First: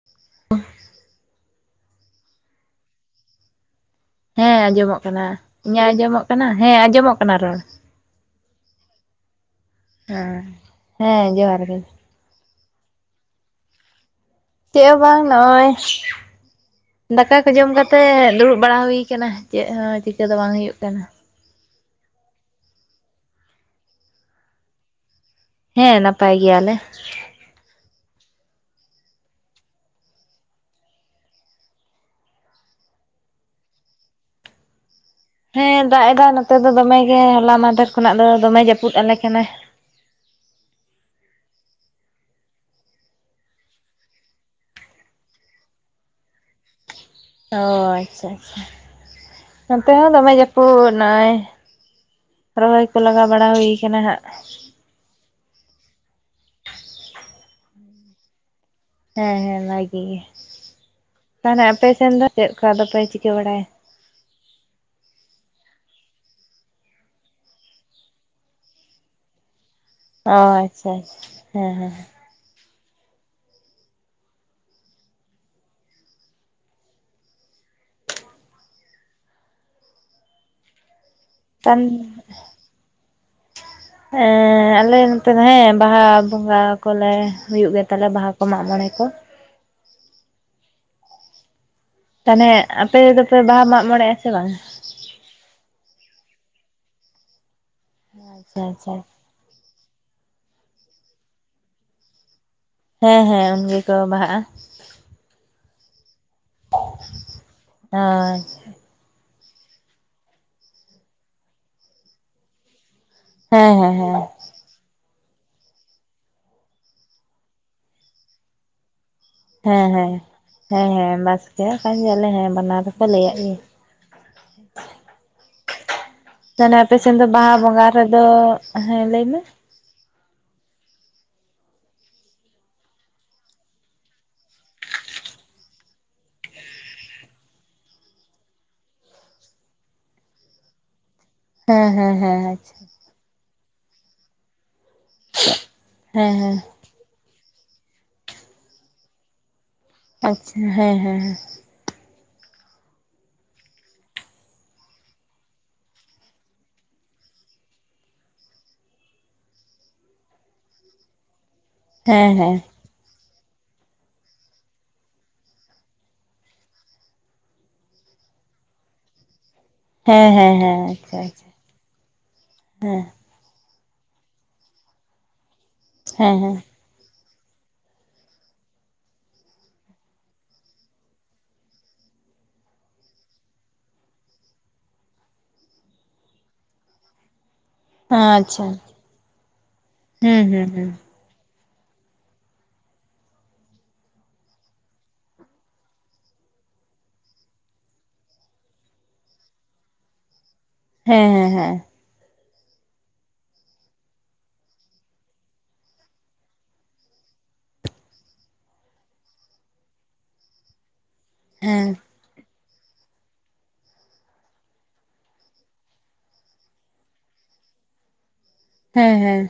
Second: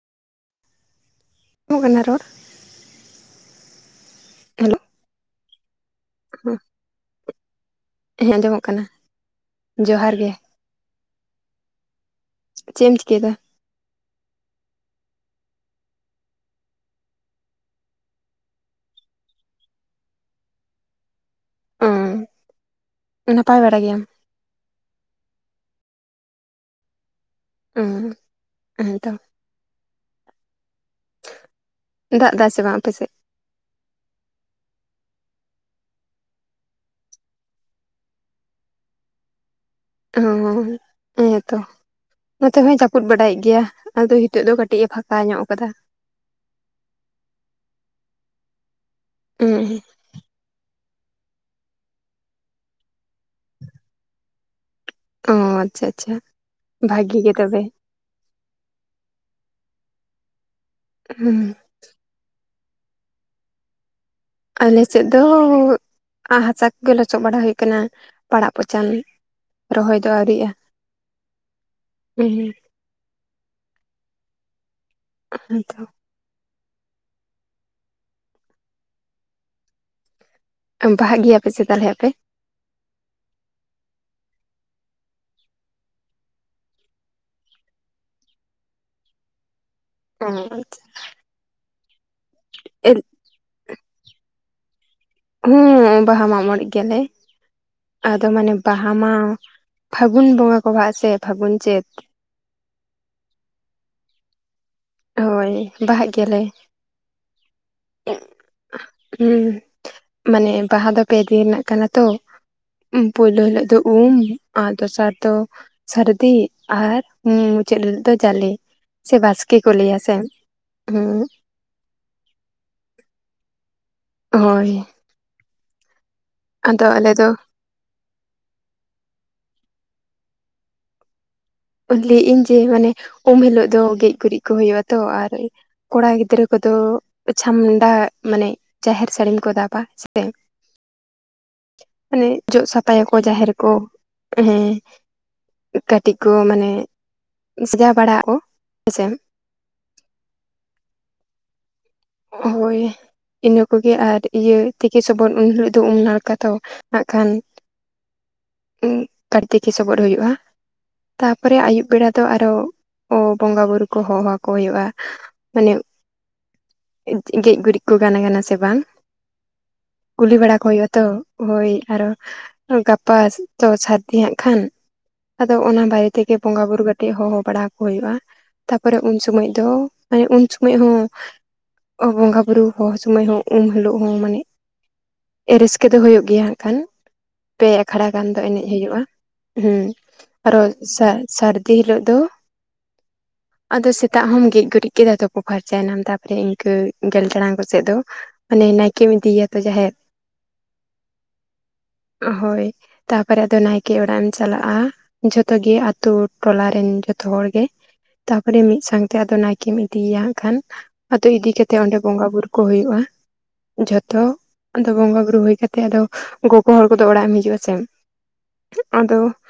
[unintelligible] ᱧᱚᱜ ᱠᱟᱱᱟ ᱨᱚᱲ ᱦᱮᱸ ᱦᱮᱞᱳ ᱟᱸᱡᱚᱢᱚᱜ ᱠᱟᱱᱟ ᱤᱧᱟᱹᱜ ᱟᱸᱡᱚᱢᱚᱜ ᱠᱟᱱᱟ [unintelligible] ᱦᱮᱸ ᱟᱸᱡᱚᱢᱚᱜ ᱠᱟᱱᱟ ᱨᱚᱲ ᱦᱮᱸ ᱟᱸᱡᱚᱢᱚᱜ ᱠᱟᱱᱟ ᱡᱚᱦᱟᱨ ᱦᱮᱸ ᱜᱮ ᱦᱮᱸ ᱡᱚᱦᱟᱨ ᱜᱮ ᱪᱮᱫ ᱮᱢ ᱪᱤᱠᱟᱹᱭᱮᱫᱟ ᱪᱮᱜ ᱦᱚᱸ ᱵᱟᱝ ᱱᱚᱜᱼᱚᱭ ᱫᱟᱠᱟ ᱠᱚ ᱡᱚᱢ ᱠᱟᱛᱮ ᱫᱩᱲᱩᱵ ᱵᱟᱲᱟ ᱦᱩᱭ ᱟᱠᱟᱱᱟ ᱪᱮᱫ ᱦᱚᱸ ᱪᱤᱠᱟᱹ ᱫᱚ ᱵᱟᱝ ᱦᱩᱭᱩᱜ ᱠᱟᱱᱟ ᱱᱟᱯᱟᱭ ᱵᱟᱲᱟ ᱜᱮᱭᱟᱢ ᱦᱮᱸ ᱱᱟᱯᱟᱭ ᱜᱮᱭᱟᱞᱮ ᱩᱸ [unintelligible] ᱫᱟᱜ ᱮᱫᱟᱭ ᱥᱮ ᱵᱟᱝ ᱟᱯᱮᱥᱮᱫ ᱦᱮᱸ ᱫᱟᱜ ᱮᱫᱟᱭ ᱱᱚᱛᱮ ᱫᱚ ᱫᱚᱢᱮ ᱜᱮ ᱦᱚᱞᱟ ᱢᱟᱫᱷᱮᱨ ᱠᱷᱚᱱᱟᱜ ᱫᱚ ᱫᱚᱢᱮ ᱡᱟᱹᱯᱩᱫ ᱟᱞᱮ ᱠᱟᱱᱟᱭ ᱚᱻ ᱦᱮᱸ ᱛᱚ ᱱᱚᱛᱮ ᱦᱚᱸᱭ ᱡᱟᱯᱩᱫ ᱵᱟᱲᱟᱭᱮᱫ ᱜᱮᱭᱟ ᱟᱫᱚ ᱦᱤᱛᱚᱜ ᱫᱚ ᱠᱟᱹᱴᱤᱡ ᱮ ᱯᱷᱟᱸᱠᱟ ᱧᱚᱜ ᱠᱟᱫᱟ ᱚ ᱟᱪᱪᱷᱟ ᱟᱪᱷᱟ ᱦᱮᱸ, ᱱᱚᱛᱮ ᱦᱚᱸ ᱫᱚᱢᱮ ᱡᱟᱹᱯᱩᱫ ᱱᱚᱜᱼᱚᱭ ᱨᱚᱦᱚᱭ ᱠᱚ ᱞᱟᱜᱟ ᱵᱟᱲᱟ ᱦᱩᱭ ᱠᱟᱱᱟ ᱦᱟᱸᱜ ᱚ ᱟᱪᱪᱷᱟ ᱟᱪᱪᱷᱟ ᱵᱷᱟᱜᱤ ᱜᱮ ᱛᱚᱵᱮ ᱦᱮᱸ ᱦᱮᱸ ᱵᱷᱟᱜᱤ ᱜᱮ ᱦᱩᱸ, ᱛᱟᱦᱚᱞᱮ ᱟᱯᱮ ᱥᱮᱱ ᱫᱚ ᱪᱮᱫ ᱠᱳ ᱟᱫᱚ ᱯᱮ ᱪᱤᱠᱟᱹ ᱵᱟᱲᱟᱭᱟ ᱟᱞᱮᱥᱮᱫ ᱫᱚ ᱦᱟᱥᱟ ᱠᱚᱜᱮ ᱞᱚᱪᱚᱜ ᱵᱟᱲᱟ ᱦᱩᱭᱩᱜ ᱠᱟᱱᱟ ᱯᱟᱲᱟᱜ ᱯᱚᱪᱟᱱ ᱨᱚᱦᱚᱭ ᱫᱚ ᱟᱹᱣᱨᱤᱜᱼᱟ ᱟᱪᱪᱷᱟ ᱟᱪ ᱦᱮᱸ ᱦᱮᱸ [inaudible] [unintelligible] ᱵᱟᱦᱟᱜ ᱜᱮᱭᱟ ᱛᱟᱱ ᱦᱮ ᱟᱞᱮ ᱱᱚᱛᱮ ᱫᱚ ᱦᱮᱸ ᱵᱟᱦᱟ ᱵᱚᱸᱜᱟ ᱠᱚᱞᱮ ᱦᱩᱭᱩᱜ ᱜᱮ ᱛᱟᱞᱮ ᱵᱟᱦᱟ ᱠᱚ ᱢᱟᱜ ᱢᱚᱬᱮ ᱠᱚ ᱚᱸ [unintelligible] ᱛᱟᱦᱚᱞᱮ ᱟᱯᱮ ᱫᱚᱯᱮ ᱵᱟᱦᱟ ᱢᱟᱜ ᱢᱚᱬᱮᱜᱼᱟ ᱥᱮ ᱵᱟᱝ-ᱟ ᱦᱮᱸ ᱵᱟᱦᱟ ᱢᱟᱜ ᱢᱚᱬᱮᱜ ᱜᱮᱭᱟᱞᱮ ᱟᱫᱚ ᱢᱟᱱᱮ ᱟᱪᱪᱷᱟ ᱵᱟᱦᱟ ᱟᱪᱪᱷᱟ ᱢᱟ ᱯᱷᱟᱹᱜᱩᱱ ᱵᱚᱸᱜᱟ ᱠᱚ ᱵᱟᱦᱟ ᱟ ᱥᱮ ᱯᱷᱟᱹᱜᱩᱱ ᱪᱟᱹᱫ ᱦᱮᱸ ᱦᱮᱸ ᱩᱱ ᱜᱮᱠᱚ ᱵᱟᱦᱟᱜᱼᱟ ᱦᱳᱭ ᱵᱟᱦᱟᱜ ᱜᱮᱭᱟᱞᱮ [inaudible] ᱮᱸ ᱦᱩ ᱢᱟᱱᱮ ᱵᱟᱦᱟ ᱫᱚ ᱯᱮ ᱫᱤᱱ ᱨᱮᱱᱟᱜ ᱠᱟᱱᱟ ᱛᱚ ᱯᱳᱭᱞᱳ ᱦᱤᱞᱳᱜ ᱦᱮᱸ ᱫᱚ ᱦᱮᱸ ᱩᱢ ᱦᱮᱸ ᱾ ᱟᱨ ᱫᱚᱥᱟᱨ ᱫᱚ ᱥᱟᱹᱨᱫᱤ ᱟᱨ ᱢᱩᱪᱟᱹᱫ ᱦᱤᱞᱳᱜ ᱫᱚ ᱡᱟᱞᱮ ᱥᱮ ᱵᱟᱥᱠᱮ ᱾ ᱪᱮᱫ ᱠᱚ ᱞᱟᱹᱭᱟᱥᱮ ᱦᱩᱹ ᱦᱮᱸᱠᱟᱱ ᱜᱮᱭᱟᱞᱮ ᱦᱮᱸ ᱵᱟᱱᱟᱨ ᱫᱚᱯᱮ ᱞᱟᱹᱭᱟᱜ ᱜᱮᱭᱟ ᱾ ᱦᱳᱭ ᱛᱟᱦᱚᱞᱮ ᱟᱫᱚ ᱟᱞᱮ ᱟᱯᱮᱥᱮᱱ ᱫᱚ ᱵᱟᱦᱟ ᱵᱚᱸᱜᱟ ᱨᱮᱫᱚ ᱦᱮᱸ ᱞᱟᱹᱭ ᱢᱮᱻ ᱞᱟᱹᱭ ᱮᱜ ᱤᱧ ᱡᱮ ᱢᱟᱱᱮ ᱩᱢ ᱦᱤᱞᱳᱜ ᱫᱚ ᱜᱮᱡ ᱜᱩᱨᱤᱡ ᱠᱚ ᱦᱩᱭᱩᱜᱼᱟ ᱛᱚ ᱟᱨ ᱠᱚᱲᱟ ᱜᱤᱫᱽᱨᱟᱹ ᱠᱚᱫᱚ ᱪᱷᱟᱢᱰᱟ ᱢᱟᱱᱮ ᱡᱟᱦᱮᱨ ᱥᱟᱹᱲᱤᱢ ᱠᱚ ᱫᱟᱵᱟ ᱥᱮ ᱦᱮᱸ ᱦᱮᱸ ᱢᱟᱱᱮ ᱦᱮᱸ ᱡᱚᱜ ᱥᱟᱯᱷᱟᱭᱟ ᱠᱚᱻ ᱠᱚ ᱡᱟᱦᱮᱨ ᱠᱚ ᱦᱮᱸ ᱠᱟᱹᱴᱤᱡ ᱮ ᱥᱟᱡᱟᱜ ᱵᱟᱲᱟ ᱟᱵᱚ ᱦᱮᱸᱥᱮ ᱟᱪᱪᱷᱟ ᱦᱮᱸ ᱦᱮᱸ ᱦᱳᱭ ᱤᱱᱟᱹ ᱠᱚᱜᱮ ᱟᱨ ᱤᱭᱟᱹ ᱛᱤᱠᱤ ᱥᱚᱵᱚᱫᱽ ᱩᱱ ᱦᱤᱞᱳᱜ ᱫᱚ ᱩᱢ ᱱᱟᱲᱠᱟ ᱫᱚ ᱦᱟᱸᱜ ᱠᱷᱟᱱ ᱠᱟᱨᱛᱤᱠᱤ ᱥᱚᱵᱚᱫ ᱦᱩᱭᱩᱜᱼᱟ ᱛᱟᱯᱚᱨᱮ ᱟᱹᱭᱩᱵ ᱵᱮᱲᱟ ᱟᱪᱪᱷᱟ ᱫᱚ ᱦᱮᱸ ᱟᱨᱦᱚ ᱦᱮᱸ ᱵᱚᱸᱜᱟ ᱵᱩᱨᱩ ᱠᱚ ᱦᱚᱦᱚ ᱟᱠᱚ ᱦᱩᱭᱩᱜᱼᱟ ᱢᱟᱱᱮ ᱜᱮᱡ ᱜᱩᱨᱤᱡ ᱠᱚ ᱜᱟᱱ ᱠᱟᱱᱟ ᱥᱮ ᱵᱟᱝ ᱦᱮᱸ ᱠᱩᱞᱤ ᱦᱮᱸ ᱵᱟᱲᱟ ᱦᱮᱸ ᱦᱮᱸ ᱦᱮᱸ ᱠᱚ ᱦᱮᱸ ᱦᱩᱭᱩᱜ ᱟ ᱛᱚ ᱟᱪᱪᱷᱟ ᱟᱪᱪᱷᱟ ᱦᱳᱭ ᱟᱨ ᱦᱚᱸ ᱦᱮᱸ ᱜᱟᱯᱟ ᱛᱚ ᱥᱟᱨᱫᱤ ᱦᱟᱜ ᱠᱷᱟᱱ ᱟᱫᱚ ᱚᱱᱟ ᱵᱟᱨᱮ ᱛᱮᱜᱮ ᱦᱮᱸ ᱦᱮᱸ ᱵᱚᱸᱜᱟ ᱵᱩᱨᱩ ᱠᱟᱛᱮᱫ ᱟᱨ ᱦᱚᱦᱚ ᱵᱟᱲᱟ ᱠᱚ ᱦᱩᱭᱩᱜᱼᱟ ᱛᱟᱨᱯᱚᱨᱮ ᱩᱱ ᱥᱚᱢᱚᱭ ᱫᱚ ᱢᱟᱱᱮ ᱩᱱ ᱥᱚᱢᱚᱭ ᱦᱚᱸ ᱵᱚᱸᱜᱟ ᱵᱩᱨᱩ ᱦᱚᱦᱚ ᱥᱚᱢᱚᱭ ᱦᱚᱸ ᱩᱱᱢ ᱦᱤᱞᱳᱜ ᱦᱚᱸ ᱢᱟᱱᱮ ᱨᱟᱹᱥᱠᱟᱹ ᱫᱚ ᱦᱩᱭᱩᱜ ᱜᱮᱭᱟ ᱦᱟᱸᱜ ᱠᱷᱟᱱ ᱾ ᱯᱮ ᱟᱠᱷᱲᱟ ᱜᱟᱱ ᱫᱚ ᱟᱪᱪᱷᱟ ᱮᱱᱮᱡ ᱦᱩᱭᱩᱜᱼᱟ ᱦᱮ ᱦᱩᱸ ᱟᱨᱦᱚ ᱦᱩᱸ ᱦᱩᱸ ᱥᱟᱨᱫᱤ ᱡᱮ ᱦᱤᱞᱚᱜ ᱫᱚ ᱟᱫᱚ ᱥᱮᱛᱟᱜ ᱦᱚᱢ ᱜᱮᱡ ᱜᱩᱨᱤᱡ ᱠᱮᱫᱟ ᱛᱩᱯᱩ ᱯᱷᱟᱨᱪᱟᱭᱱᱟᱢ ᱛᱟᱢ ᱮ ᱤᱱᱠᱟᱹ ᱜᱮᱞ ᱴᱟᱲᱟᱝ ᱠᱚᱥᱮᱫ ᱫᱚ ᱢᱟᱱᱮ ᱱᱟᱭᱠᱮᱢ ᱤᱫᱤᱭᱮᱭᱟ ᱛᱚ ᱡᱟᱹᱦᱮᱨ ᱦᱮᱸ ᱦᱮᱸ ᱦᱮᱸ ᱦᱳᱭ ᱛᱟᱯᱚᱨᱮ ᱟᱫᱚ ᱱᱟᱭᱠᱮ ᱚᱲᱟᱜ ᱮᱢ ᱪᱟᱞᱟᱜᱼᱟ ᱾ ᱡᱷᱚᱛᱚ ᱜᱮ ᱟᱛᱳ ᱴᱚᱞᱟᱨᱮᱱ ᱡᱚᱛᱚ ᱦᱚᱲ ᱜᱮ ᱾ ᱛᱟᱯᱚᱨᱮ ᱢᱤᱫ ᱥᱟᱶᱛᱮ ᱟᱫᱚ ᱱᱟᱭᱠᱮᱢ ᱤᱫᱤᱭᱮᱭᱟ ᱦᱟᱸᱜ ᱠᱷᱟᱱ ᱟᱫᱚ ᱤᱫᱤ ᱠᱟᱛᱮ ᱚᱱᱰᱮ ᱦᱮᱸ ᱵᱚᱸᱜᱟ ᱵᱩᱨᱩ ᱠᱚ ᱦᱩᱭᱩᱜᱼᱟ ᱾ ᱡᱷᱚᱛᱚ ᱟᱫᱚ ᱵᱚᱸᱜᱟ ᱵᱩᱨᱩ ᱦᱩᱭ ᱠᱟᱛᱮᱜ ᱟᱫᱚ ᱜᱚᱜᱚ ᱦᱚᱲ ᱠᱚᱫᱚ ᱚᱲᱟᱜ ᱮᱢ ᱦᱤᱡᱩᱜ ᱟ ᱥᱮ ᱾ ᱦᱮᱸ ᱟᱫᱚ ᱦᱮᱸ ᱦᱮᱸ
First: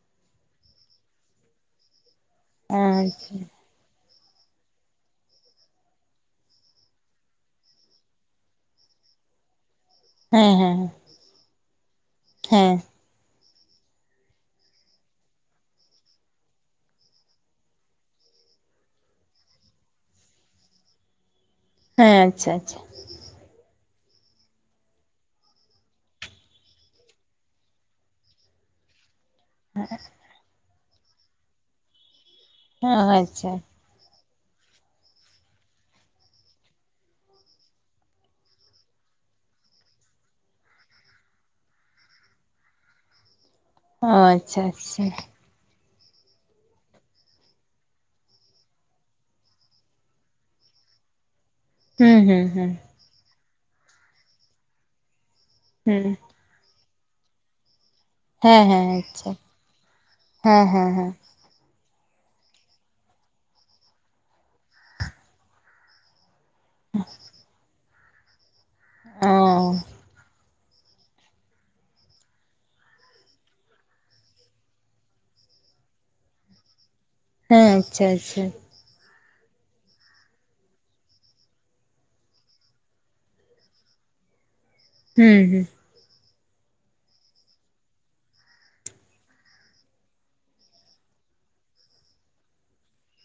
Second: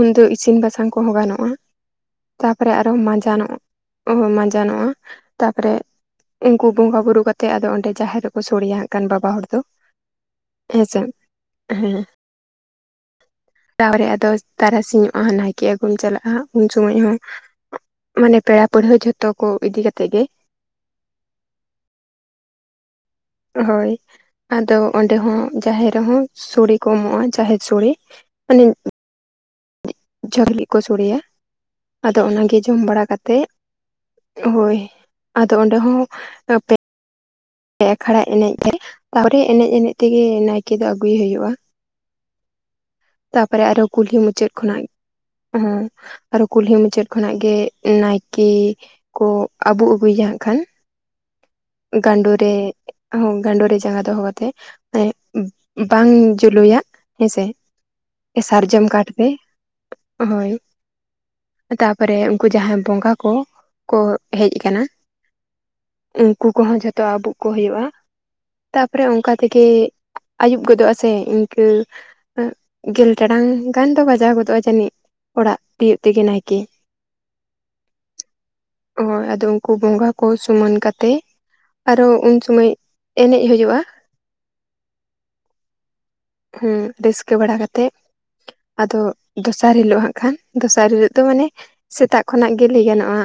ᱩᱱᱫᱚ ᱤᱥᱤᱱ ᱵᱟᱥᱟᱝ ᱠᱚᱦᱚᱸ ᱜᱟᱱᱚᱜᱼᱟ ᱾ ᱛᱟᱯᱚᱨᱮ ᱟᱨᱦᱚ ᱟᱪᱪᱷᱟ ᱢᱟᱸᱡᱟᱱᱚᱜᱼᱟ ᱢᱟᱸᱡᱟᱱᱚᱜᱼᱟ ᱛᱟᱯᱚᱨᱮᱻ ᱩᱱᱠᱩ ᱵᱚᱸᱜᱟ ᱵᱩᱨᱩ ᱠᱟᱛᱮᱫ ᱟᱫᱚ ᱚᱸᱰᱮ ᱡᱟᱦᱮᱨ ᱨᱮᱠᱚ ᱥᱳᱲᱮᱭᱟ ᱦᱟᱸᱜ ᱠᱟᱱ ᱵᱟᱵᱟ ᱦᱚᱲ ᱫᱚᱻ ᱦᱮᱸ ᱦᱮᱸ ᱦᱮᱸᱥᱮᱫ ᱦᱮᱸᱻ ᱦᱮᱸ ᱛᱟᱦᱚᱞᱮ ᱟᱫᱳ ᱛᱟᱨᱟᱥᱤᱧᱚᱜᱼᱟ ᱱᱟᱭᱠᱮ ᱟᱹᱜᱩᱢ ᱪᱟᱞᱟᱜᱼᱟ ᱩᱱ ᱥᱚᱢᱚᱭ ᱦᱚᱸᱻ ᱢᱟᱱᱮ ᱯᱮᱲᱟ ᱯᱟᱹᱲᱦᱟᱹ ᱡᱷᱚᱛᱚ ᱠᱚ ᱤᱫᱤ ᱠᱟᱛᱮᱫ ᱜᱮ ᱾ ᱦᱮᱸ ᱟᱪᱪᱷᱟ ᱟᱪᱪᱷᱟ ᱦᱳᱭ ᱟᱫᱚ ᱚᱸᱰᱮ ᱦᱚᱸ ᱡᱟᱦᱮᱨ ᱨᱮᱦᱚᱸ ᱥᱚᱲᱮ ᱠᱚ ᱮᱢᱚᱜᱼᱟ ᱡᱟᱦᱮᱨ ᱥᱚᱲᱮ ᱢᱟᱱᱮ ᱦᱮᱸ ᱡᱷᱟᱹᱞ ᱜᱮ ᱠᱚ ᱥᱚᱲᱮᱭᱟ ᱟᱫᱚ ᱚᱱᱟᱜᱮ ᱡᱚᱢ ᱵᱟᱲᱟ ᱠᱟᱛᱮᱜ ᱟᱪᱪᱷᱟ ᱦᱳᱭ ᱟᱫᱚ ᱚᱸᱰᱮ ᱦᱚᱸᱻ ᱯᱮ ᱟᱠᱷᱲᱟ ᱮᱱᱮᱡ ᱨᱮ ᱛᱟᱨᱯᱚᱨ ᱮᱱᱮᱡᱻ ᱮᱱᱮᱡ ᱛᱮᱜᱮ ᱱᱟᱭᱠᱮ ᱫᱚ ᱟᱹᱜᱩᱭ ᱦᱩᱭᱩᱜᱼᱟ ᱾ ᱛᱟᱨᱯᱚᱨᱮ ᱟᱨᱦᱚ ᱚ ᱠᱩᱞᱦᱤ ᱢᱩᱪᱟᱹᱫ ᱟᱪᱪᱷᱟ ᱠᱷᱚᱱᱟᱜ ᱟᱪᱪᱷᱟ ᱦᱚᱸ ᱟᱨᱦᱚᱸ ᱠᱩᱞᱦᱤ ᱢᱩᱪᱟᱹᱫ ᱠᱷᱚᱱᱟᱜ ᱜᱮ ᱱᱟᱭᱠᱮ ᱠᱚ ᱟᱹᱵᱩ ᱟᱹᱜᱩᱭᱟ ᱦᱟᱸᱜ ᱠᱷᱟᱱ ᱦᱩᱸ ᱜᱟᱸᱰᱳ ᱦᱩᱸ ᱨᱮ ᱦᱩᱸ ᱜᱟᱸᱰᱳ ᱨᱮ ᱡᱟᱸᱜᱟ ᱫᱚᱦᱚ ᱠᱟᱛᱮᱫ ᱛᱮ ᱻ ᱵᱟᱝ ᱦᱩᱸ ᱡᱩᱞᱩᱭᱟᱜ ᱦᱮᱸᱥᱮᱻ ᱦᱮᱸ ᱥᱟᱨᱡᱚᱢ ᱦᱮᱸ ᱠᱟᱴ ᱛᱮ ᱟᱪᱪᱷᱟ ᱦᱳᱭ ᱦᱮᱸ ᱦᱮᱸ ᱦᱮᱸ ᱛᱟᱯᱚᱨᱮ ᱩᱱᱠᱩ ᱡᱟᱦᱟᱸ ᱵᱚᱸᱜᱟ ᱠᱚ ᱠᱚ ᱦᱮᱡ ᱟᱠᱟᱱᱟ ᱩᱱᱠᱩ ᱠᱚᱦᱚᱸ ᱡᱷᱚᱛᱚ ᱟᱵᱩᱜ ᱠᱚ ᱦᱩᱭᱩᱜᱼᱟ ᱛᱟᱯᱚᱨᱮ ᱚᱱᱠᱟ ᱚ ᱛᱮᱜᱮ ᱟᱹᱭᱩᱵ ᱜᱚᱫᱚᱜᱼᱟ ᱥᱮ ᱤᱱᱠᱟᱹ ᱜᱮᱞ ᱴᱟᱲᱟᱝ ᱜᱟᱱ ᱫᱚ ᱵᱟᱡᱟᱣ ᱜᱚᱫᱚᱜᱼᱟ ᱡᱟᱹᱱᱤᱡ ᱚᱲᱟᱜ ᱛᱤᱭᱳᱜ ᱛᱮᱜᱮ ᱱᱟᱭᱠᱮ ᱦᱮᱸ ᱟᱪᱪᱷᱟ ᱟᱪᱪᱷᱟ ᱦᱳᱭ ᱟᱫᱚ ᱩᱱᱠᱩ ᱵᱚᱸᱜᱟ ᱠᱚ ᱥᱩᱢᱟᱱ ᱠᱟᱛᱮᱜ ᱟᱨᱚ ᱩᱱ ᱥᱳᱢᱟᱹᱭ ᱮᱱᱮᱡ ᱦᱳᱭᱳᱜᱼᱟ ᱦᱩᱸ ᱦᱩᱸ ᱦᱮᱸ ᱨᱟᱹᱥᱠᱟᱹ ᱵᱟᱲᱟ ᱠᱟᱛᱮᱫ ᱟᱫᱚ ᱫᱚᱥᱟᱨ ᱦᱤᱞᱳᱜ ᱦᱟᱸᱜ ᱠᱷᱟᱱ ᱫᱚᱥᱟᱨ ᱦᱤᱞᱳᱜ ᱫᱚ ᱢᱟᱱᱮ ᱥᱮᱛᱟᱜ ᱠᱷᱚᱱᱟᱜ ᱜᱮ ᱞᱟᱹᱭ ᱜᱟᱱᱚᱜᱼᱟ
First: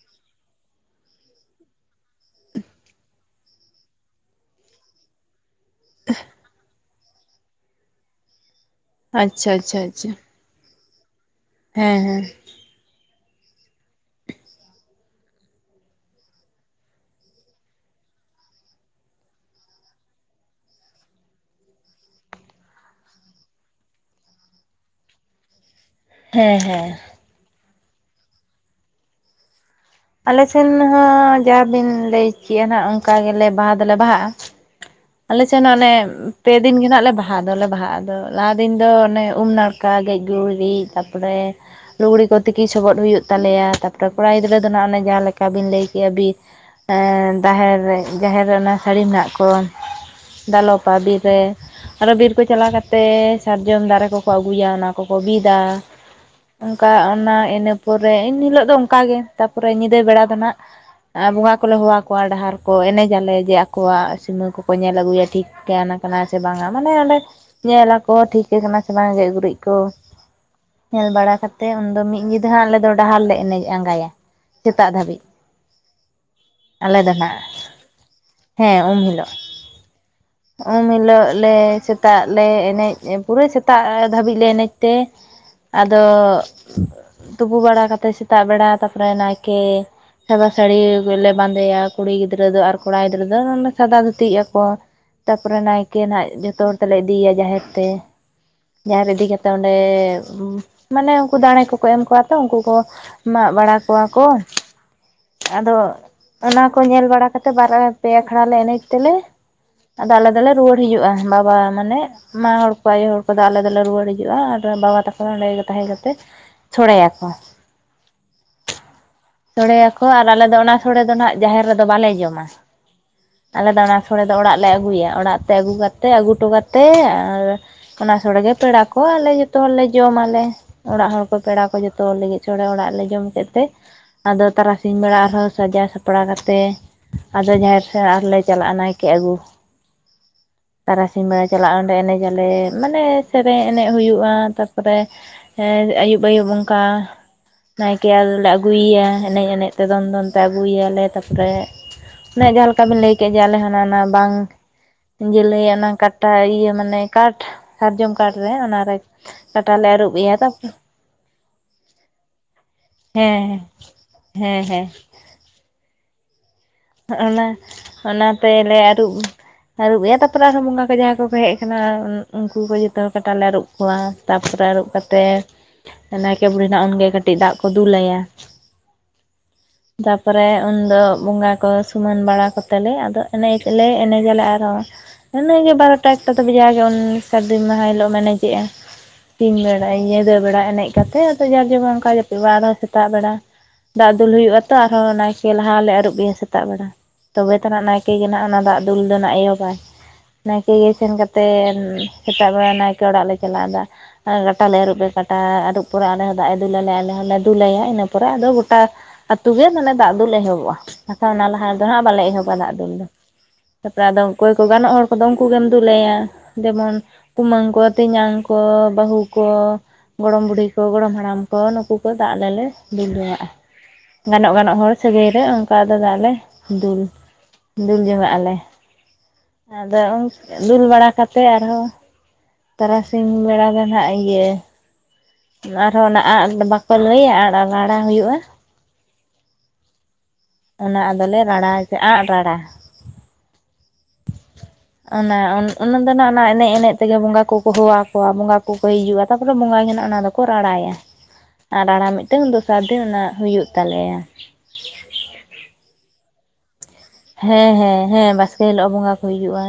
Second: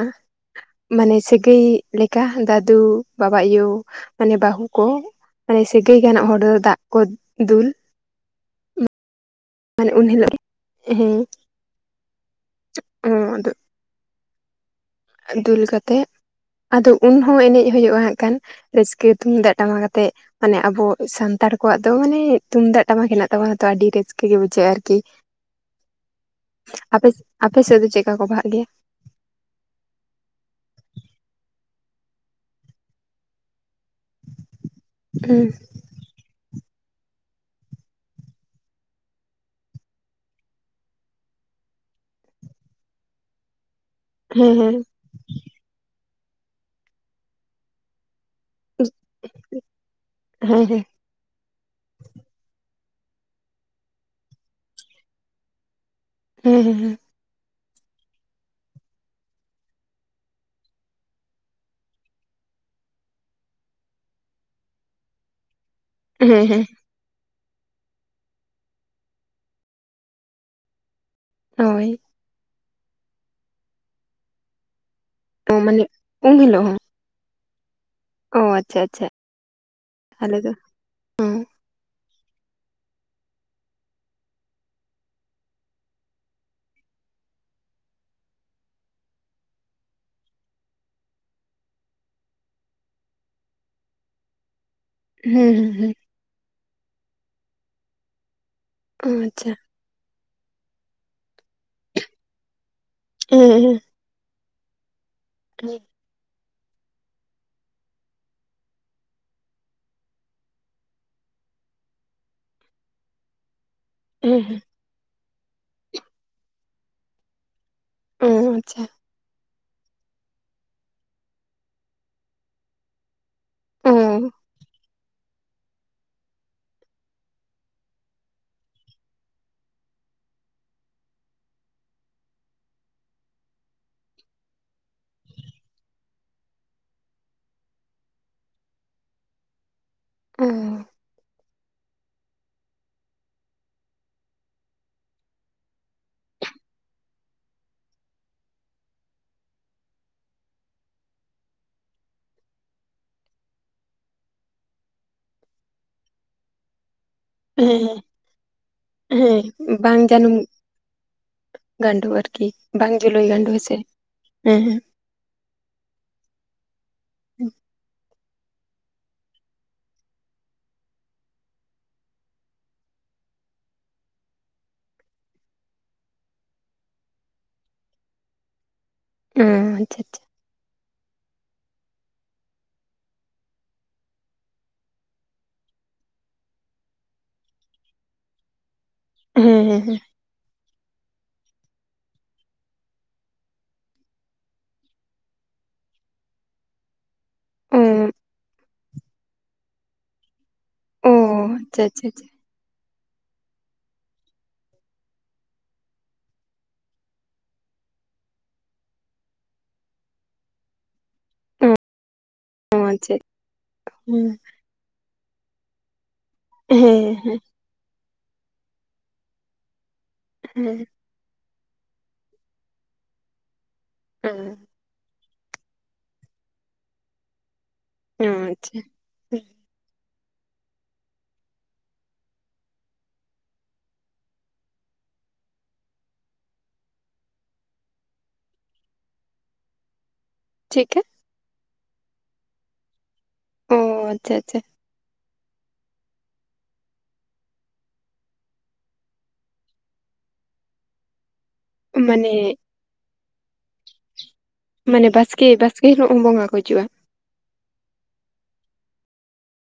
ᱢᱟᱱᱮ [unintelligible] ᱞᱮᱠᱟ ᱫᱟᱫᱩ ᱵᱟᱵᱟ ᱟᱭᱳ ᱢᱟᱱᱮ ᱵᱟᱹᱦᱩ ᱠᱚ ᱢᱟᱱᱮ ᱥᱟᱹᱜᱟᱹᱭ ᱜᱟᱱᱚᱜ ᱦᱚᱲ ᱫᱚ ᱫᱟᱜ ᱠᱚ ᱫᱩᱞ ᱟᱪᱪᱷᱟ ᱟᱪᱷᱟ ᱢᱟᱱᱮ ᱩᱱ ᱦᱤᱞᱳᱜ - ᱦᱮᱸ ᱦᱮᱸ ᱦᱮᱸ [unintelligible] ᱟᱫᱚ ᱫᱩᱞ ᱠᱟᱛᱮᱜ ᱟᱫᱚ ᱩᱱᱦᱚᱸ ᱮᱱᱮᱡ ᱦᱩᱭᱩᱜᱼᱟ ᱦᱟᱸᱜ ᱠᱟᱱ ᱨᱟᱹᱥᱠᱟᱹ ᱛᱩᱢᱫᱟᱜ ᱴᱟᱢᱟᱠ ᱟᱛᱮᱫ ᱢᱟᱱᱮ ᱟᱵᱚ ᱥᱟᱱᱛᱟᱲ ᱠᱚᱣᱟᱜ ᱫᱚ ᱢᱟᱱᱮ ᱛᱩᱢᱫᱟᱜ ᱴᱟᱢᱟᱠ ᱦᱮᱱᱟᱜ ᱛᱟᱵᱚᱱᱟ ᱛᱚ ᱟᱹᱰᱤ ᱨᱟᱹᱥᱠᱟᱹ ᱜᱮ ᱵᱩᱡᱷᱟᱹᱜᱼᱟ ᱟᱨᱠᱤ [inaudible] ᱦᱮᱸ ᱟᱯᱮ ᱟᱯᱮ ᱥᱮᱫ ᱫᱚ ᱪᱮᱫᱠᱟ ᱠᱚ ᱵᱟᱦᱟᱜ ᱜᱮᱭᱟ ᱟᱞᱮ ᱥᱮᱱ ᱦᱚᱸ ᱡᱟ ᱵᱤᱱ ᱞᱟᱹᱭ ᱠᱮᱜᱼᱟ ᱱᱟᱜ ᱚᱱᱠᱟ ᱜᱮᱞᱮ ᱵᱟᱦᱟ ᱫᱚᱞᱮ ᱵᱟᱦᱟᱜᱼᱟ ᱟᱞᱮ ᱦᱮᱸ ᱥᱮᱱ ᱚᱱᱮ ᱯᱮ ᱫᱤᱱ ᱜᱮ ᱱᱟᱜ ᱵᱟᱦᱟ ᱫᱚᱞᱮ ᱵᱟᱦᱟᱜ ᱟᱫᱚ ᱞᱟᱦᱟ ᱫᱤᱱ ᱫᱚ ᱚᱱᱮ ᱩᱢ ᱱᱟᱲᱠᱟ ᱜᱮᱡ ᱜᱩᱨᱤᱡ ᱛᱟᱯᱚᱨᱮ ᱞᱩᱜᱽᱲᱤ ᱠᱚ ᱛᱤᱠᱤ ᱥᱚᱵᱚᱫ ᱦᱩᱭᱩᱜ ᱛᱟᱞᱮᱭᱟ ᱛᱟ ᱼᱼ ᱛᱚ ᱠᱚᱲᱟ ᱦᱮᱸ ᱜᱤᱫᱽᱨᱟᱹ ᱫᱚ ᱱᱟᱦᱟᱜ ᱚᱱᱮ ᱡᱟᱦᱟᱸᱞᱮᱠᱟ ᱵᱤᱱ ᱞᱟᱹᱭ ᱠᱮᱜᱼᱟ ᱵᱤ [unintelligible] ᱫᱟᱦᱮᱨ ᱨᱮ ᱡᱟᱦᱮᱨ ᱨᱮ ᱚᱱᱟ ᱥᱟᱹᱲᱤᱢ ᱨᱮᱱᱟᱜ ᱠᱚ ᱦᱮᱸ ᱦᱮᱸ ᱫᱟᱞᱚᱵᱟ ᱵᱤᱨ ᱨᱮ ᱟᱨᱚ ᱵᱤᱨ ᱠᱚ ᱪᱟᱞᱟᱣ ᱠᱟᱛᱮᱫ ᱥᱟᱨᱡᱚᱢ ᱫᱟᱨᱮ ᱠᱚᱠᱚ ᱟᱹᱜᱩᱭᱟ ᱚᱱᱟ ᱠᱚᱠᱚ ᱵᱤᱫᱟ ᱦᱮᱸ ᱦᱮᱸ ᱚᱱᱠᱟ ᱚᱱᱟ ᱤᱱᱟᱹ ᱯᱚᱨᱮ ᱮᱱᱦᱤᱞᱳᱜ ᱫᱚ ᱚᱱᱠᱟᱜᱮ ᱛᱟᱨᱯᱚᱨᱮ ᱧᱤᱫᱟᱹ ᱵᱮᱲᱟ ᱫᱚ ᱱᱟᱜ ᱟᱨ ᱵᱚᱸᱜᱟ ᱠᱚᱞᱮ ᱦᱚᱦᱚᱣᱟ ᱠᱚᱣᱟ ᱰᱟᱦᱟᱨ ᱠᱚ ᱮᱱᱮᱡᱟᱞᱮ ᱡᱮ ᱟᱠᱚᱣᱟᱜ ᱥᱤᱢᱟᱹ ᱠᱚ ᱠᱚ ᱧᱮᱞ ᱟᱹᱜᱩᱭᱟ ᱴᱷᱤᱠ ᱜᱟᱱᱠᱟᱱᱟ ᱦᱮᱸ ᱥᱮ ᱦᱮᱸ ᱦᱮᱸ ᱵᱟᱝᱟ ᱢᱟᱱᱮ ᱚᱸᱰᱮ ᱧᱮᱞ ᱟᱠᱚ ᱴᱷᱤᱠ ᱠᱟᱱᱟ ᱥᱮ ᱵᱟᱝ ᱜᱮᱡ ᱜᱩᱨᱤᱡ ᱠᱚ ᱧᱮᱞ ᱵᱟᱲᱟ ᱠᱟᱛᱮ ᱦᱳᱭ ᱩᱱᱫᱚ ᱢᱤᱫ ᱧᱤᱫᱽ ᱼᱼ ᱡᱟᱦᱟᱸ ᱟᱞᱮ ᱫᱚ ᱰᱟᱦᱟᱨ ᱞᱮ ᱮᱱᱮᱡ ᱟᱸᱜᱟᱭᱟ ᱥᱮᱛᱟᱜ ᱫᱷᱟᱹᱵᱤᱡ ᱚ ᱢᱟᱱᱮ ᱩᱢ ᱦᱤᱞᱳᱜ ᱦᱚᱸ ᱟᱞᱮ ᱫᱚ ᱱᱟᱦᱟᱜ ᱚ ᱟᱪᱪᱷᱟ ᱦᱮᱸ ᱩᱢ ᱟᱪᱪᱷᱟ ᱦᱤᱞᱳᱜ ᱟᱞᱮ ᱫᱚ ᱩᱢ ᱚ ᱦᱤᱞᱳᱜ ᱞᱮ ᱥᱮᱛᱟᱜ ᱞᱮ ᱮᱱᱮᱡ ᱯᱩᱨᱟᱹ ᱥᱮᱛᱟᱜ ᱫᱷᱟᱹᱵᱤᱡ ᱞᱮ ᱮᱱᱮᱡ ᱛᱮ ᱟᱫᱚ ᱛᱩᱯᱩ ᱵᱟᱲᱟ ᱠᱟᱛᱮᱫ ᱥᱮᱛᱟᱜ ᱵᱮᱲᱟ ᱛᱟᱨᱯᱚᱨᱮ ᱱᱟᱭᱠᱮ ᱥᱟᱫᱟ ᱥᱟᱹᱲᱤᱞᱮ ᱵᱟᱸᱫᱮᱭᱟ ᱠᱩᱲᱤ ᱜᱤᱫᱽᱨᱟᱹ ᱫᱚ ᱟᱨ ᱠᱚᱲᱟ ᱜᱤᱫᱽᱨᱟᱹ ᱫᱚ ᱥᱟᱫᱟ ᱫᱷᱩᱛᱤᱜ ᱟᱠᱚ ᱦᱮᱸ ᱛᱟᱨᱯᱚᱨᱮ ᱦᱮᱸ ᱦᱮᱸ ᱱᱟᱭᱠᱮ ᱱᱟᱜ ᱡᱚᱛᱚ ᱦᱚᱲ ᱛᱮᱞᱮ ᱤᱫᱤᱭᱮᱭᱟ ᱡᱟᱦᱮᱨ ᱛᱮ᱾ ᱡᱟᱦᱮᱨ ᱚ ᱤᱫᱤ ᱟᱪᱪᱷᱟ ᱠᱟᱛᱮᱜ ᱚᱸᱰᱮ ᱢᱟᱱᱮ ᱩᱱᱠᱩ ᱫᱟᱲᱮ ᱠᱚᱠᱚ ᱮᱢ ᱠᱚᱣᱟ ᱛᱚ ᱩᱱᱠᱩ ᱠᱚ ᱦᱮᱸ ᱢᱟᱜ ᱵᱟᱲᱟ ᱦᱮᱸ ᱠᱚᱣᱟ ᱠᱚ ᱟᱫᱚ ᱚᱱᱟᱠᱚ ᱧᱮᱞ ᱵᱟᱲᱟ ᱠᱟᱛᱮᱫ ᱵᱟᱨ ᱯᱮ ᱟᱠᱷᱲᱟ ᱞᱮ ᱮᱱᱮᱡ ᱛᱮᱞᱮ ᱟᱫᱚ ᱟᱞᱮ ᱫᱚᱞᱮ ᱨᱩᱣᱟᱹᱲ ᱦᱤᱡᱩᱜᱼᱟ ᱵᱟᱵᱟ ᱢᱟᱱᱮ ᱢᱟ ᱦᱚᱲ ᱠᱚ ᱟᱭᱳ ᱦᱚᱲ ᱠᱚᱫᱚ ᱟᱞᱮ ᱫᱚᱞᱮ ᱨᱩᱣᱟᱹᱲ ᱤᱡᱩᱜᱼᱟ ᱦᱮᱸ ᱟᱨ ᱦᱮᱸ ᱵᱟᱵᱟ ᱛᱟᱠᱚ ᱫᱚ ᱚᱸᱰᱮ ᱜᱮ ᱛᱟᱦᱮᱸ ᱠᱟᱛᱮ ᱪᱷᱚᱲᱮᱭᱟᱠᱚ ᱚᱸ ᱟᱪᱪᱷᱟ ᱥᱚᱲᱮᱭᱟᱠᱚ ᱟᱨ ᱟᱞᱮ ᱫᱚ ᱚᱱᱟ ᱥᱚᱲᱮ ᱫᱚ ᱱᱟᱜ ᱡᱟᱦᱮᱨ ᱨᱮᱫᱚ ᱵᱟᱞᱮ ᱡᱚᱢᱟ ᱟᱞᱮ ᱫᱚ ᱚ ᱚᱱᱟ ᱥᱳᱲᱮ ᱫᱚ ᱚ ᱚᱲᱟᱜ ᱞᱮ ᱟᱹᱜᱩᱭᱟ ᱚᱲᱟᱜ ᱛᱮ ᱟᱹᱜᱩ ᱠᱟᱛᱮᱫ ᱟᱹᱜᱩ ᱦᱚᱴᱚ ᱠᱟᱛᱮᱫ ᱟᱨ ᱚᱱᱟ ᱥᱚᱲᱮᱜᱮ ᱯᱮᱲᱟ ᱠᱚ ᱟᱞᱮ ᱡᱚᱛᱚ ᱦᱚᱲᱞᱮ ᱡᱚᱢ ᱟᱞᱮ ᱚᱲᱟᱜ ᱦᱚᱲ ᱠᱚ ᱯᱮᱲᱟ ᱠᱚ ᱡᱚᱛᱚ ᱞᱟᱹᱜᱤᱫ ᱥᱚᱲᱮ ᱚᱲᱟᱜ ᱞᱮ ᱡᱚᱢ ᱠᱮᱫ ᱛᱮ ᱟᱫᱚ ᱛᱟᱨᱟᱥᱤᱧ ᱵᱮᱲᱟ ᱟᱨᱦᱚᱸ ᱥᱟᱡᱟᱣ ᱥᱟᱯᱲᱟᱣ ᱠᱟᱛᱮᱜ ᱾ ᱟᱫᱚ ᱡᱟᱦᱮᱨ ᱥᱮ ᱟᱨᱞᱮ ᱦᱚᱸ ᱪᱟᱞᱟᱜᱼᱟ ᱱᱟᱭᱠᱮ ᱟᱹᱜᱩ᱾ ᱚᱸᱻ ᱛᱟᱨᱟᱥᱤᱧ ᱵᱮᱲᱟ ᱪᱟᱞᱟᱜᱼᱟ ᱚᱸᱰᱮ ᱮᱱᱮᱡᱟᱞᱮ ᱢᱟᱱᱮ ᱥᱮᱨᱮᱧ ᱮᱱᱮᱡ ᱦᱩᱭᱩᱜᱼᱟ ᱛᱟᱨᱯᱚᱨᱮ ᱦᱮᱸ ᱟᱹᱭᱩᱵ ᱟᱹᱭᱩᱵ ᱚᱝᱠᱟ ᱾ ᱱᱟᱭᱠᱮ ᱟᱞᱮ ᱞᱮ ᱟᱹᱜᱩᱭᱮᱭᱟ ᱮᱱᱮᱡ ᱮᱱᱮᱡ ᱛᱮ ᱫᱚᱱ ᱫᱚᱱ ᱛᱮ ᱟᱹᱜᱩᱭᱮᱭᱟᱞᱮ ᱛᱟᱨᱯᱚᱨᱮ ᱚᱱᱮ ᱡᱟᱦᱟᱸ ᱞᱮᱠᱟ ᱵᱤᱱ ᱞᱟᱹᱭ ᱠᱮ ᱡᱮ ᱟᱞᱮ ᱦᱚᱱᱟ ᱱᱟ ᱵᱟᱝ ᱡᱮ ᱞᱟᱹᱭᱟ ᱚᱱᱟ ᱠᱟᱴᱟ ᱤᱭᱟᱹ ᱢᱟᱱᱮ ᱾ ᱠᱟᱴ ᱦᱮᱸ ᱥᱟᱨᱡᱚᱢ ᱠᱟᱴ ᱨᱮ ᱚᱱᱟᱨᱮ ᱦᱮᱸ ᱠᱟᱴᱟᱞᱮ ᱟᱨᱩᱵᱮᱭᱟ ᱨᱮ ᱜᱟᱸᱰᱚ ᱟᱨᱠᱤ ᱵᱟᱝ ᱡᱩᱞᱩᱭ ᱜᱟᱸᱰᱳ ᱦᱮᱸ ᱦᱮᱸᱥᱮ ᱦᱮᱸ ᱦᱮᱸ ᱚᱱᱟ ᱚᱱᱟ ᱛᱮᱞᱮ ᱟᱹᱨᱩᱵ ᱟᱹᱨᱩᱵ ᱮᱭᱟ ᱛᱟᱯᱚᱨᱮ ᱟᱨᱦᱚᱸ ᱵᱚᱸᱜᱟ ᱠᱚ ᱡᱟᱦᱟᱸᱭ ᱠᱚᱠᱚ ᱦᱮᱡ ᱟᱠᱟᱱᱟ ᱩᱱᱠᱩ ᱠᱚ ᱡᱚᱛᱚ ᱠᱟᱴᱟᱞᱮ ᱟᱹᱨᱩᱵ ᱠᱚᱣᱟ ᱛᱟᱨᱯᱚᱨᱮ ᱟᱹᱨᱩᱵ ᱠᱟᱛᱮ ᱱᱟᱭᱠᱮ ᱵᱩᱲᱤ ᱱᱟᱜ ᱩᱱᱜᱮ ᱠᱟᱹᱴᱤᱡ ᱫᱟᱜ ᱠᱚ ᱫᱩᱞ ᱟᱭᱟ ᱦᱩᱸ ᱟᱪᱪᱷᱟ ᱟᱪᱪᱷᱟ ᱾ ᱛᱟᱨᱯᱚᱨᱮ ᱩᱱᱫᱚ ᱵᱚᱸᱜᱟ ᱠᱚ ᱥᱩᱢᱟᱱ ᱞᱟᱲᱟ ᱠᱚᱛᱮ ᱞᱮ, ᱟᱫᱚ ᱮᱱᱮᱡᱞᱮ ᱮᱱᱮᱡᱟᱞᱮ ᱟᱨᱦᱚᱸ᱾ ᱤᱱᱟᱹᱜ ᱜᱮ ᱵᱟᱨᱚᱴᱟ ᱮᱠᱴᱟ ᱫᱷᱟᱵᱤᱡ ᱡᱟ-ᱜᱮ ᱥᱟᱹᱨᱫᱤ ᱢᱟᱦᱟ ᱦᱤᱞᱳᱜ ᱮᱱᱮᱡᱮᱜᱼᱟ᱾ ᱛᱤᱱ ᱦᱮᱸ ᱵᱮᱲᱟ ᱦᱮᱸ ᱧᱤᱫᱟᱹ ᱵᱮᱲᱟ ᱮᱱᱮᱡ ᱠᱟᱛᱮ ᱟᱫ ᱡᱟᱨ ᱡᱮᱢᱚᱱ ᱚᱱᱠᱟ ᱜᱮ ᱡᱟᱹᱯᱤᱫ ᱵᱟᱲᱟ ᱥᱮᱛᱟᱜ ᱵᱮᱲᱟ ᱫᱟᱜ ᱫᱩᱞ ᱦᱩᱭᱩᱜᱼᱟ ᱛᱚ ᱟᱨᱦᱚᱸ ᱱᱟᱭᱠᱮ ᱞᱟᱦᱟᱞᱮ ᱟᱹᱨᱩᱵᱤᱭᱟ ᱾ ᱥᱮᱛᱟᱜ ᱵᱮᱲᱟ ᱛᱚᱵᱮ ᱛᱚᱱᱟᱜ ᱱᱟᱭᱠᱮ ᱦᱮᱸ ᱜᱮ ᱱᱟᱜ ᱚᱱᱟ ᱫᱟᱜ ᱫᱩᱞ ᱫᱚᱭ ᱱᱟᱜ ᱮᱵᱚᱵᱟᱭ ᱱᱟᱭᱠᱮ ᱜᱮ ᱚ ᱚ ᱥᱮᱱ ᱠᱟᱛᱮᱱ ᱟᱪᱪᱷᱟ ᱟᱪᱪᱷᱟ ᱟᱪᱪᱷᱟ ᱥᱮᱛᱟᱜ ᱵᱮᱲᱟ ᱱᱟᱭᱠᱮ ᱚᱲᱟᱜ ᱞᱮ ᱪᱟᱞᱟ ᱫᱟ ᱠᱟᱴᱟᱞᱮ ᱟᱹᱨᱩᱵ ᱮᱭᱟ ᱠᱟᱴᱟ ᱟᱹᱨᱩᱵ ᱯᱚᱨᱮ ᱟᱞᱮ ᱦᱚᱸ ᱫᱟᱜ ᱮ ᱫᱩᱞ ᱟᱞᱮᱭᱟ ᱟᱞᱮ ᱦᱚᱸᱞᱮ ᱫᱩᱞ ᱟᱭᱟ ᱤᱱᱟᱹ ᱯᱚᱨᱮ ᱟᱫᱚ ᱜᱚᱴᱟ ᱾ ᱟᱹᱛᱩ ᱜᱮ ᱢᱟᱱᱮ ᱫᱟᱜ ᱫᱩᱞ ᱮᱦᱚᱵᱚᱜᱼᱟ᱾ ᱚᱱᱟ ᱞᱟᱦᱟ ᱨᱮᱫᱚ ᱦᱟᱜ ᱵᱟᱞᱮ ᱮᱦᱚᱵᱟ ᱫᱟᱜ ᱚ ᱫᱩᱞ ᱫᱚ᱾ ᱟᱪᱪᱷᱟ ᱛᱟᱨᱯᱚᱨᱮ ᱦᱮᱸ ᱟᱫᱚ ᱜᱟᱱᱚᱜ ᱦᱚᱲ ᱠᱚᱫᱚ ᱩᱱᱠᱩ ᱜᱮᱢ ᱫᱩᱞᱟᱹᱭᱟ ᱡᱮᱢᱚᱱ ᱦᱮᱸ ᱠᱩᱩᱢᱟᱹᱝᱠᱚ ᱛᱮᱧᱟᱝ ᱠᱚ ᱵᱟᱹᱦᱩ ᱠᱚ ᱜᱚᱲᱚᱢ ᱵᱩᱰᱦᱤ ᱠᱚ ᱦᱮᱸ ᱜᱚᱲᱚᱢ ᱦᱟᱲᱟᱢ ᱠᱚ ᱱᱩᱠᱩ ᱠᱚ ᱫᱟᱜᱞᱮ ᱫᱩᱞᱡᱚᱜᱟᱼᱟ ᱜᱟᱱᱚᱜ ᱦᱮᱸ ᱜᱟᱱᱚᱜ ᱦᱚᱲ ᱥᱟᱹᱜᱟᱹᱭ ᱨᱮ ᱚᱱᱠᱟ ᱫᱟᱜ ᱞᱮ ᱫᱩᱞ ᱫᱩᱞ ᱡᱚᱸᱝ-ᱟ ᱚ ᱟᱞᱮ ᱟᱪᱪᱷᱟ ᱦᱮᱸ ᱟᱫᱚ ᱫᱩᱞ ᱵᱟᱲᱟ ᱠᱟᱛᱮᱫ ᱟᱨᱦᱚᱸ ᱛᱟᱨᱟᱥᱤᱧ ᱵᱮᱲᱟ ᱫᱚ ᱱᱟᱦᱟᱜ ᱤᱭᱟᱹ ᱟᱨᱦᱚᱸ ᱚᱱᱟ ᱟᱜ ᱵᱟᱠᱚ ᱞᱟᱹᱭᱟ ᱟᱜ ᱨᱟᱲᱟ ᱦᱩᱭᱩᱜᱼᱟ ᱾ ᱪᱮᱫ ᱚᱱᱟ ᱠᱟ ᱟᱫᱚᱞᱮ ᱨᱟᱲᱟ ᱟᱸᱜ ᱨᱟᱲᱟ ᱾ ᱚ ᱟᱪᱪᱷᱟ ᱟᱪᱪᱷᱟ ᱾ ᱚᱱᱟ ᱚᱱᱟ ᱫᱚ ᱱᱟᱦᱟᱜ ᱚᱱᱟ ᱮᱱᱮᱡ ᱮᱱᱮᱡ ᱛᱮᱜᱮ ᱵᱚᱸᱜᱟ ᱠᱚᱠᱚ ᱦᱚᱦᱚᱣᱟᱠᱚᱣᱟ ᱵᱚᱸᱜᱟ ᱠᱚᱠᱚ ᱦᱤᱡᱩᱜᱼᱟ ᱛᱟᱯᱚᱨᱮ ᱵᱚᱸᱜᱟ ᱜᱮ ᱱᱟᱜ ᱚᱱᱟ ᱫᱚ ᱠᱚ ᱨᱟᱲᱟᱭᱟ ᱟᱨ ᱨᱟᱲᱟ ᱢᱟᱱᱮ ᱢᱤᱫᱴᱟᱝ ᱫᱚᱥᱟᱨ ᱫᱤᱱ ᱚᱱᱟ ᱦᱩᱭᱩᱜ ᱛᱟᱞᱮᱭᱟ᱾ ᱢᱟᱱᱮ ᱵᱟᱥᱠᱮ ᱵᱟᱥᱠᱮ ᱦᱤᱞᱚᱜᱩᱢ ᱵᱚᱸᱜᱟ ᱠᱚ ᱦᱤᱡᱩᱜ ᱼᱟ᱾ ᱦᱮᱸ ᱦᱮᱸ ᱦᱮᱸ ᱵᱟᱥᱠᱮ ᱦᱤᱞᱳᱜ ᱵᱚᱸᱜᱟ ᱠᱚ ᱦᱤᱡᱩᱜᱼᱟ᱾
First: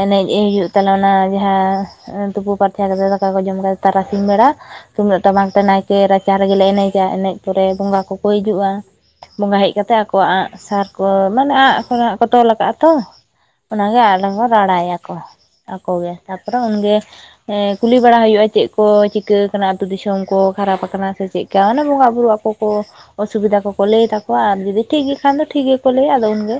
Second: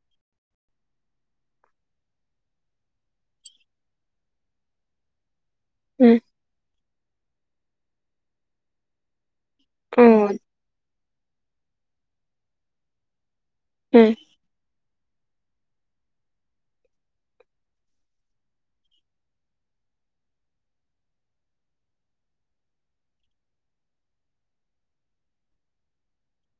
ᱮᱱᱮᱡ ᱦᱩᱭᱩᱜ ᱛᱟᱞᱮ ᱚᱱᱟ ᱡᱟᱦᱟᱸ ᱛᱩᱯᱩ ᱯᱟᱨᱪᱟ ᱠᱟᱛᱮ ᱫᱟᱠᱟ ᱠᱚ ᱡᱚᱢ ᱠᱟᱛᱮ ᱛᱟᱨᱟᱥᱤᱧ ᱵᱮᱲᱟ ᱛᱩᱢᱫᱟᱜ ᱴᱟᱢᱟᱠ ᱛᱮ ᱱᱟᱭᱠᱮ ᱮ ᱦᱮᱸ ᱨᱟᱪᱟ ᱨᱮᱜᱮᱞᱮ ᱮᱱᱮᱡᱟ ᱮᱱᱮᱡ ᱯᱚᱨᱮ ᱵᱚᱸᱜᱟ ᱠᱚᱠᱚ ᱦᱤᱡᱩᱜᱼᱟ ᱾ ᱵᱚᱸᱜᱟ ᱦᱮᱡ ᱠᱟᱛᱮᱜ ᱚ ᱟᱠᱚᱣᱟᱜ ᱟᱸᱜ ᱥᱟᱨ ᱠᱚ ᱢᱟᱱᱮ ᱟᱸᱜ ᱠᱷᱚᱱᱟᱜ ᱠᱚ ᱛᱚᱞ ᱠᱟᱜᱼᱟ ᱛᱚ ᱾ ᱚᱱᱟᱜᱮ ᱦᱮᱸ ᱟᱨᱦᱚᱸ ᱨᱟᱲᱟᱭᱟᱠᱚ ᱟᱠᱚᱜᱮ ᱛᱟᱯᱚᱨᱮ ᱩᱱᱜᱮ ᱮᱸᱻ ᱠᱩᱞᱤ ᱵᱟᱲᱟ ᱦᱩᱭᱩᱼᱟ ᱪᱮᱫ ᱠᱚ ᱪᱤᱠᱟᱹ ᱠᱟᱱᱟ ᱟᱛᱚ ᱫᱤᱥᱚᱢ ᱠᱚ ᱠᱷᱟᱨᱟᱯ ᱟᱠᱟᱱᱟ ᱥᱮ ᱪᱮᱫ ᱾ ᱜᱟᱣᱞᱟ ᱵᱚᱸᱜᱟ ᱵᱩᱨᱩ ᱟᱠᱚ ᱠᱚ ᱚᱥᱩᱵᱤᱫᱟ ᱠᱚᱠᱚ ᱞᱟᱹᱭ ᱛᱟᱠᱚᱣᱟ ᱟᱨ ᱡᱩᱫᱤ ᱴᱷᱤᱠ ᱜᱮ ᱠᱷᱟᱱ ᱫᱚ ᱴᱷᱤᱠ ᱜᱮᱠᱚ ᱞᱟᱹᱭᱟ᱾ ᱟᱫᱚ ᱩᱱᱜᱮ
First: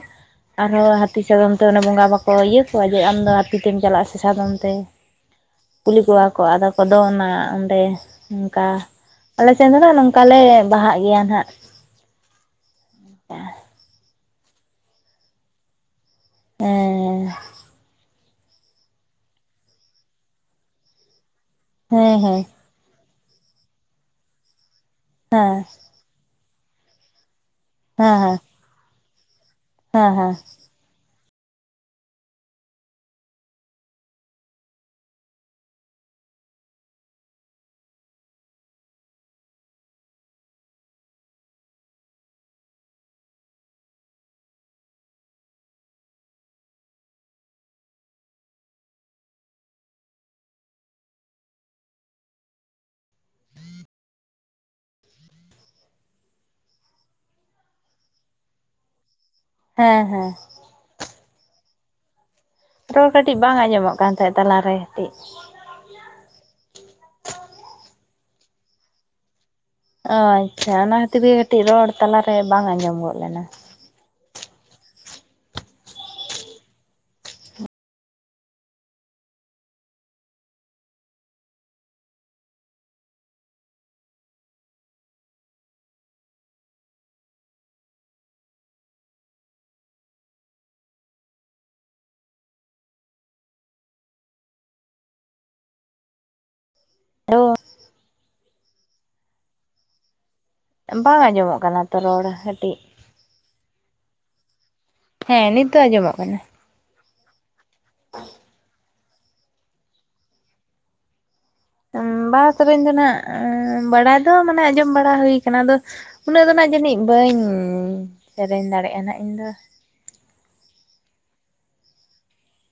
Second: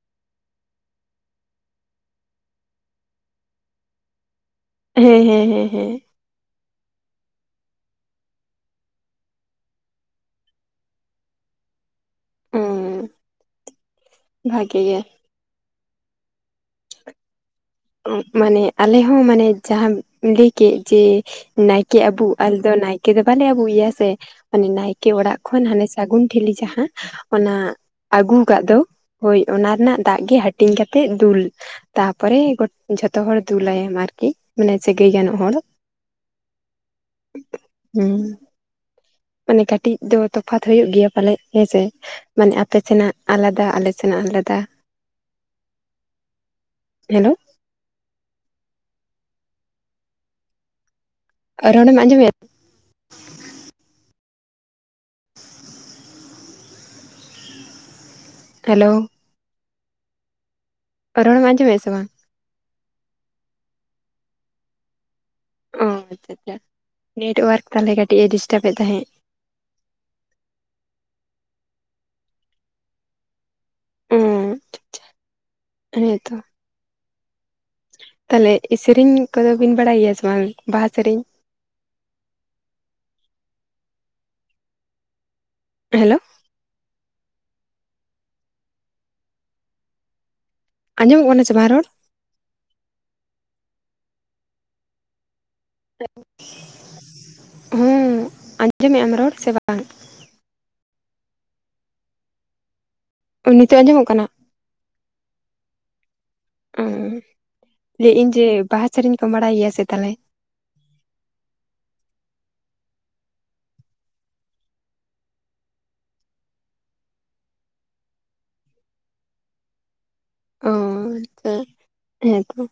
ᱟᱨᱦᱚᱸ ᱦᱟᱹᱛᱤ ᱥᱟᱫᱚᱢ ᱛᱮ ᱚᱱᱮ ᱵᱚᱸᱜᱟ ᱵᱟᱠᱚ ᱤᱭᱟᱹ ᱠᱚᱣᱟ, ᱡᱮ ᱟᱢᱫᱚ ᱦᱟᱹᱛᱤᱛᱮᱢ ᱪᱟᱞᱟᱜᱼᱟ ᱥᱮ ᱥᱟᱫᱚᱢ ᱛᱮ᱾ ᱦᱮᱸ ᱦᱮᱸ ᱦᱮᱸ ᱦᱮᱸ ᱠᱩᱞᱤ ᱠᱚᱣᱟ ᱠᱚ ᱟᱫᱚ ᱠᱚ ᱚᱱᱟ ᱚᱸᱰᱮ ᱚᱱᱠᱟ ᱾ ᱟᱞᱮᱥᱮᱫ ᱫᱚ ᱱᱚᱝᱠᱟ ᱞᱮ ᱵᱟᱦᱟᱜ ᱜᱮᱭᱟ ᱱᱟᱦᱟᱜ ᱦᱮᱸ ᱵᱷᱟᱜᱮ ᱜᱮ ᱮ [inaudible] ᱢᱟᱱᱮ ᱟᱞᱮ ᱦᱚᱸ ᱢᱟᱱᱮ ᱡᱟᱦᱟ ᱞᱟᱹᱭ ᱠᱮᱫ ᱡᱮ ᱱᱟᱭᱠᱮ ᱦᱮᱸ ᱟᱵᱩ ᱦᱮᱸ ᱟᱞᱮ ᱫᱚ ᱱᱟᱭᱠᱮ ᱫᱚ ᱵᱟᱞᱮ ᱟᱵᱩᱭᱮᱭᱟ ᱥᱮ ᱢᱚᱱᱮ ᱱᱟᱭᱠᱮ ᱚᱲᱟᱜ ᱦᱮᱸ ᱠᱷᱚᱱ ᱦᱟᱱᱮ ᱥᱟᱹᱜᱩᱱ ᱴᱷᱤᱞᱤ ᱡᱟᱦᱟᱸ ᱚᱱᱟ ᱦᱮᱸ ᱟᱹᱜᱩ ᱦᱮᱸ ᱟᱠᱟᱫ ᱫᱚ ᱦᱳᱭ ᱚᱱᱟ ᱨᱮᱱᱟᱜ ᱦᱮᱸ ᱫᱟᱜ ᱦᱮᱸ ᱜᱮ ᱦᱟᱹᱴᱤᱧ ᱠᱟᱛᱮᱜ ᱛᱮᱫ ᱫᱩᱞ ᱛᱟᱨᱯᱚᱨᱮ ᱜᱚᱴᱟ ᱡᱷᱚᱛᱚ ᱦᱚᱲ ᱫᱩᱞᱟᱭᱮᱢ ᱟᱨᱠᱤ ᱢᱟᱱᱮ ᱥᱟᱹᱜᱟᱹᱭ ᱜᱟᱱᱚᱜ ᱦᱚᱲ ᱦᱩᱸ ᱢᱟᱱᱮ ᱠᱟᱹᱴᱤᱡ ᱫᱚ ᱛᱚᱯᱷᱟᱛ ᱦᱩᱭᱩᱜᱭ ᱜᱮᱭᱟ ᱯᱟᱞᱮ ᱦᱮᱸᱥᱮ ᱢᱟᱱᱮ ᱟᱯᱮ ᱥᱮᱱᱟᱜ ᱟᱞᱟᱫᱟ ᱟᱞᱮ ᱥᱮᱱᱟᱜ ᱟᱞᱟᱫᱟ ᱦᱮᱞᱳ [unintelligible] ᱨᱚᱲ ᱮᱢ ᱟᱸᱡᱚᱢᱮᱫ ᱟ [unintelligible] ᱦᱮᱞᱳ ᱦᱮᱸ ᱦᱮᱸ ᱨᱚᱲᱮᱢ ᱟᱸᱡᱚᱢ ᱮᱫᱟ ᱥᱮ ᱵᱟᱝ ᱨᱚᱲ ᱠᱟᱹᱴᱤᱡ ᱵᱟᱝ ᱟᱸᱡᱚᱢᱚᱜ ᱠᱟᱱ ᱛᱟᱦᱮᱸᱫ ᱛᱟᱞᱟᱨᱮ ᱠᱟᱹᱴᱤᱡ ᱚᱻ ᱟᱪᱪᱷᱟ ᱟᱪᱪᱷᱟ ᱱᱮᱭᱟᱴᱟᱜ ᱳᱣᱟᱨᱠ ᱛᱟᱦᱚᱞᱮ ᱠᱟᱹᱴᱤᱡ ᱮ ᱰᱤᱥᱴᱟᱵᱮᱫ ᱛᱟᱦᱮᱸᱫ ᱚ ᱟᱪᱪᱷᱟ ᱚᱱᱟ ᱠᱷᱟᱹᱛᱤᱨ ᱜᱮ ᱠᱟᱹᱴᱤᱡ ᱨᱚᱲ ᱛᱟᱞᱟᱨᱮ ᱵᱟᱝ ᱟᱸᱡᱚᱢ ᱜᱚᱫ ᱞᱮᱱᱟ᱾ ᱩᱸ ᱟᱪᱪᱷᱟ ᱟᱪᱪᱷᱟ ᱦᱮᱸ ᱛᱚ ᱛᱟᱦᱚᱞᱮ ᱥᱮᱨᱮᱧ ᱠᱚᱫᱚ ᱵᱤᱱ ᱵᱟᱲᱟᱭ ᱜᱮᱭᱟ ᱥᱮᱵᱟᱝ ᱵᱟᱦᱟ ᱥᱮᱨᱮᱧ ᱦᱮᱞᱳ ᱟᱸᱡᱚᱢᱚᱜ ᱠᱟᱱᱟ ᱥᱮ ᱵᱟᱝ ᱨᱚᱲ ᱦᱩᱸ ᱟᱸᱡᱚᱢᱮᱫ ᱟᱢ ᱨᱚᱲ ᱥᱮ ᱵᱟᱝ ᱵᱟᱝ ᱟᱸᱡᱚᱢᱚᱜ ᱠᱟᱱᱟ ᱛᱚ ᱨᱚᱲ ᱠᱟᱹᱴᱤᱡ ᱱᱤᱛᱚᱜ ᱟᱸᱡᱚᱢᱚᱜ ᱠᱟᱱᱟ ᱦᱮᱸ ᱱᱤᱛ ᱫᱚ ᱟᱸᱡᱚᱢᱚᱜ ᱠᱟᱱᱟ᱾ ᱩᱸ ᱞᱟᱹᱭᱮᱫ ᱟᱹᱧ ᱡᱮ ᱵᱟᱦᱟ ᱥᱮᱨᱮᱧ ᱠᱚᱢ ᱵᱟᱲᱟᱭ ᱜᱮᱭᱟ ᱥᱮ ᱛᱟᱦᱞᱮ ᱵᱟᱦᱟ ᱥᱮᱨᱮᱧ ᱫᱚ ᱱᱟᱸᱜ ᱵᱟᱲᱟᱭ ᱫᱚ ᱢᱟᱱᱮ ᱟᱸᱡᱚᱢ ᱵᱟᱲᱟ ᱦᱩᱭ ᱠᱟᱱᱟ ᱟᱫᱚ ᱩᱱᱟᱹᱜ ᱫᱚ ᱱᱟᱸᱜ ᱡᱟᱹᱱᱤᱡ ᱵᱟᱹᱧ ᱥᱮᱨᱮᱧ ᱫᱟᱲᱮᱭᱟᱜ ᱱᱟᱸᱜ ᱤᱧ ᱫᱚ [unintelligible] ᱦᱮᱸ ᱛᱚ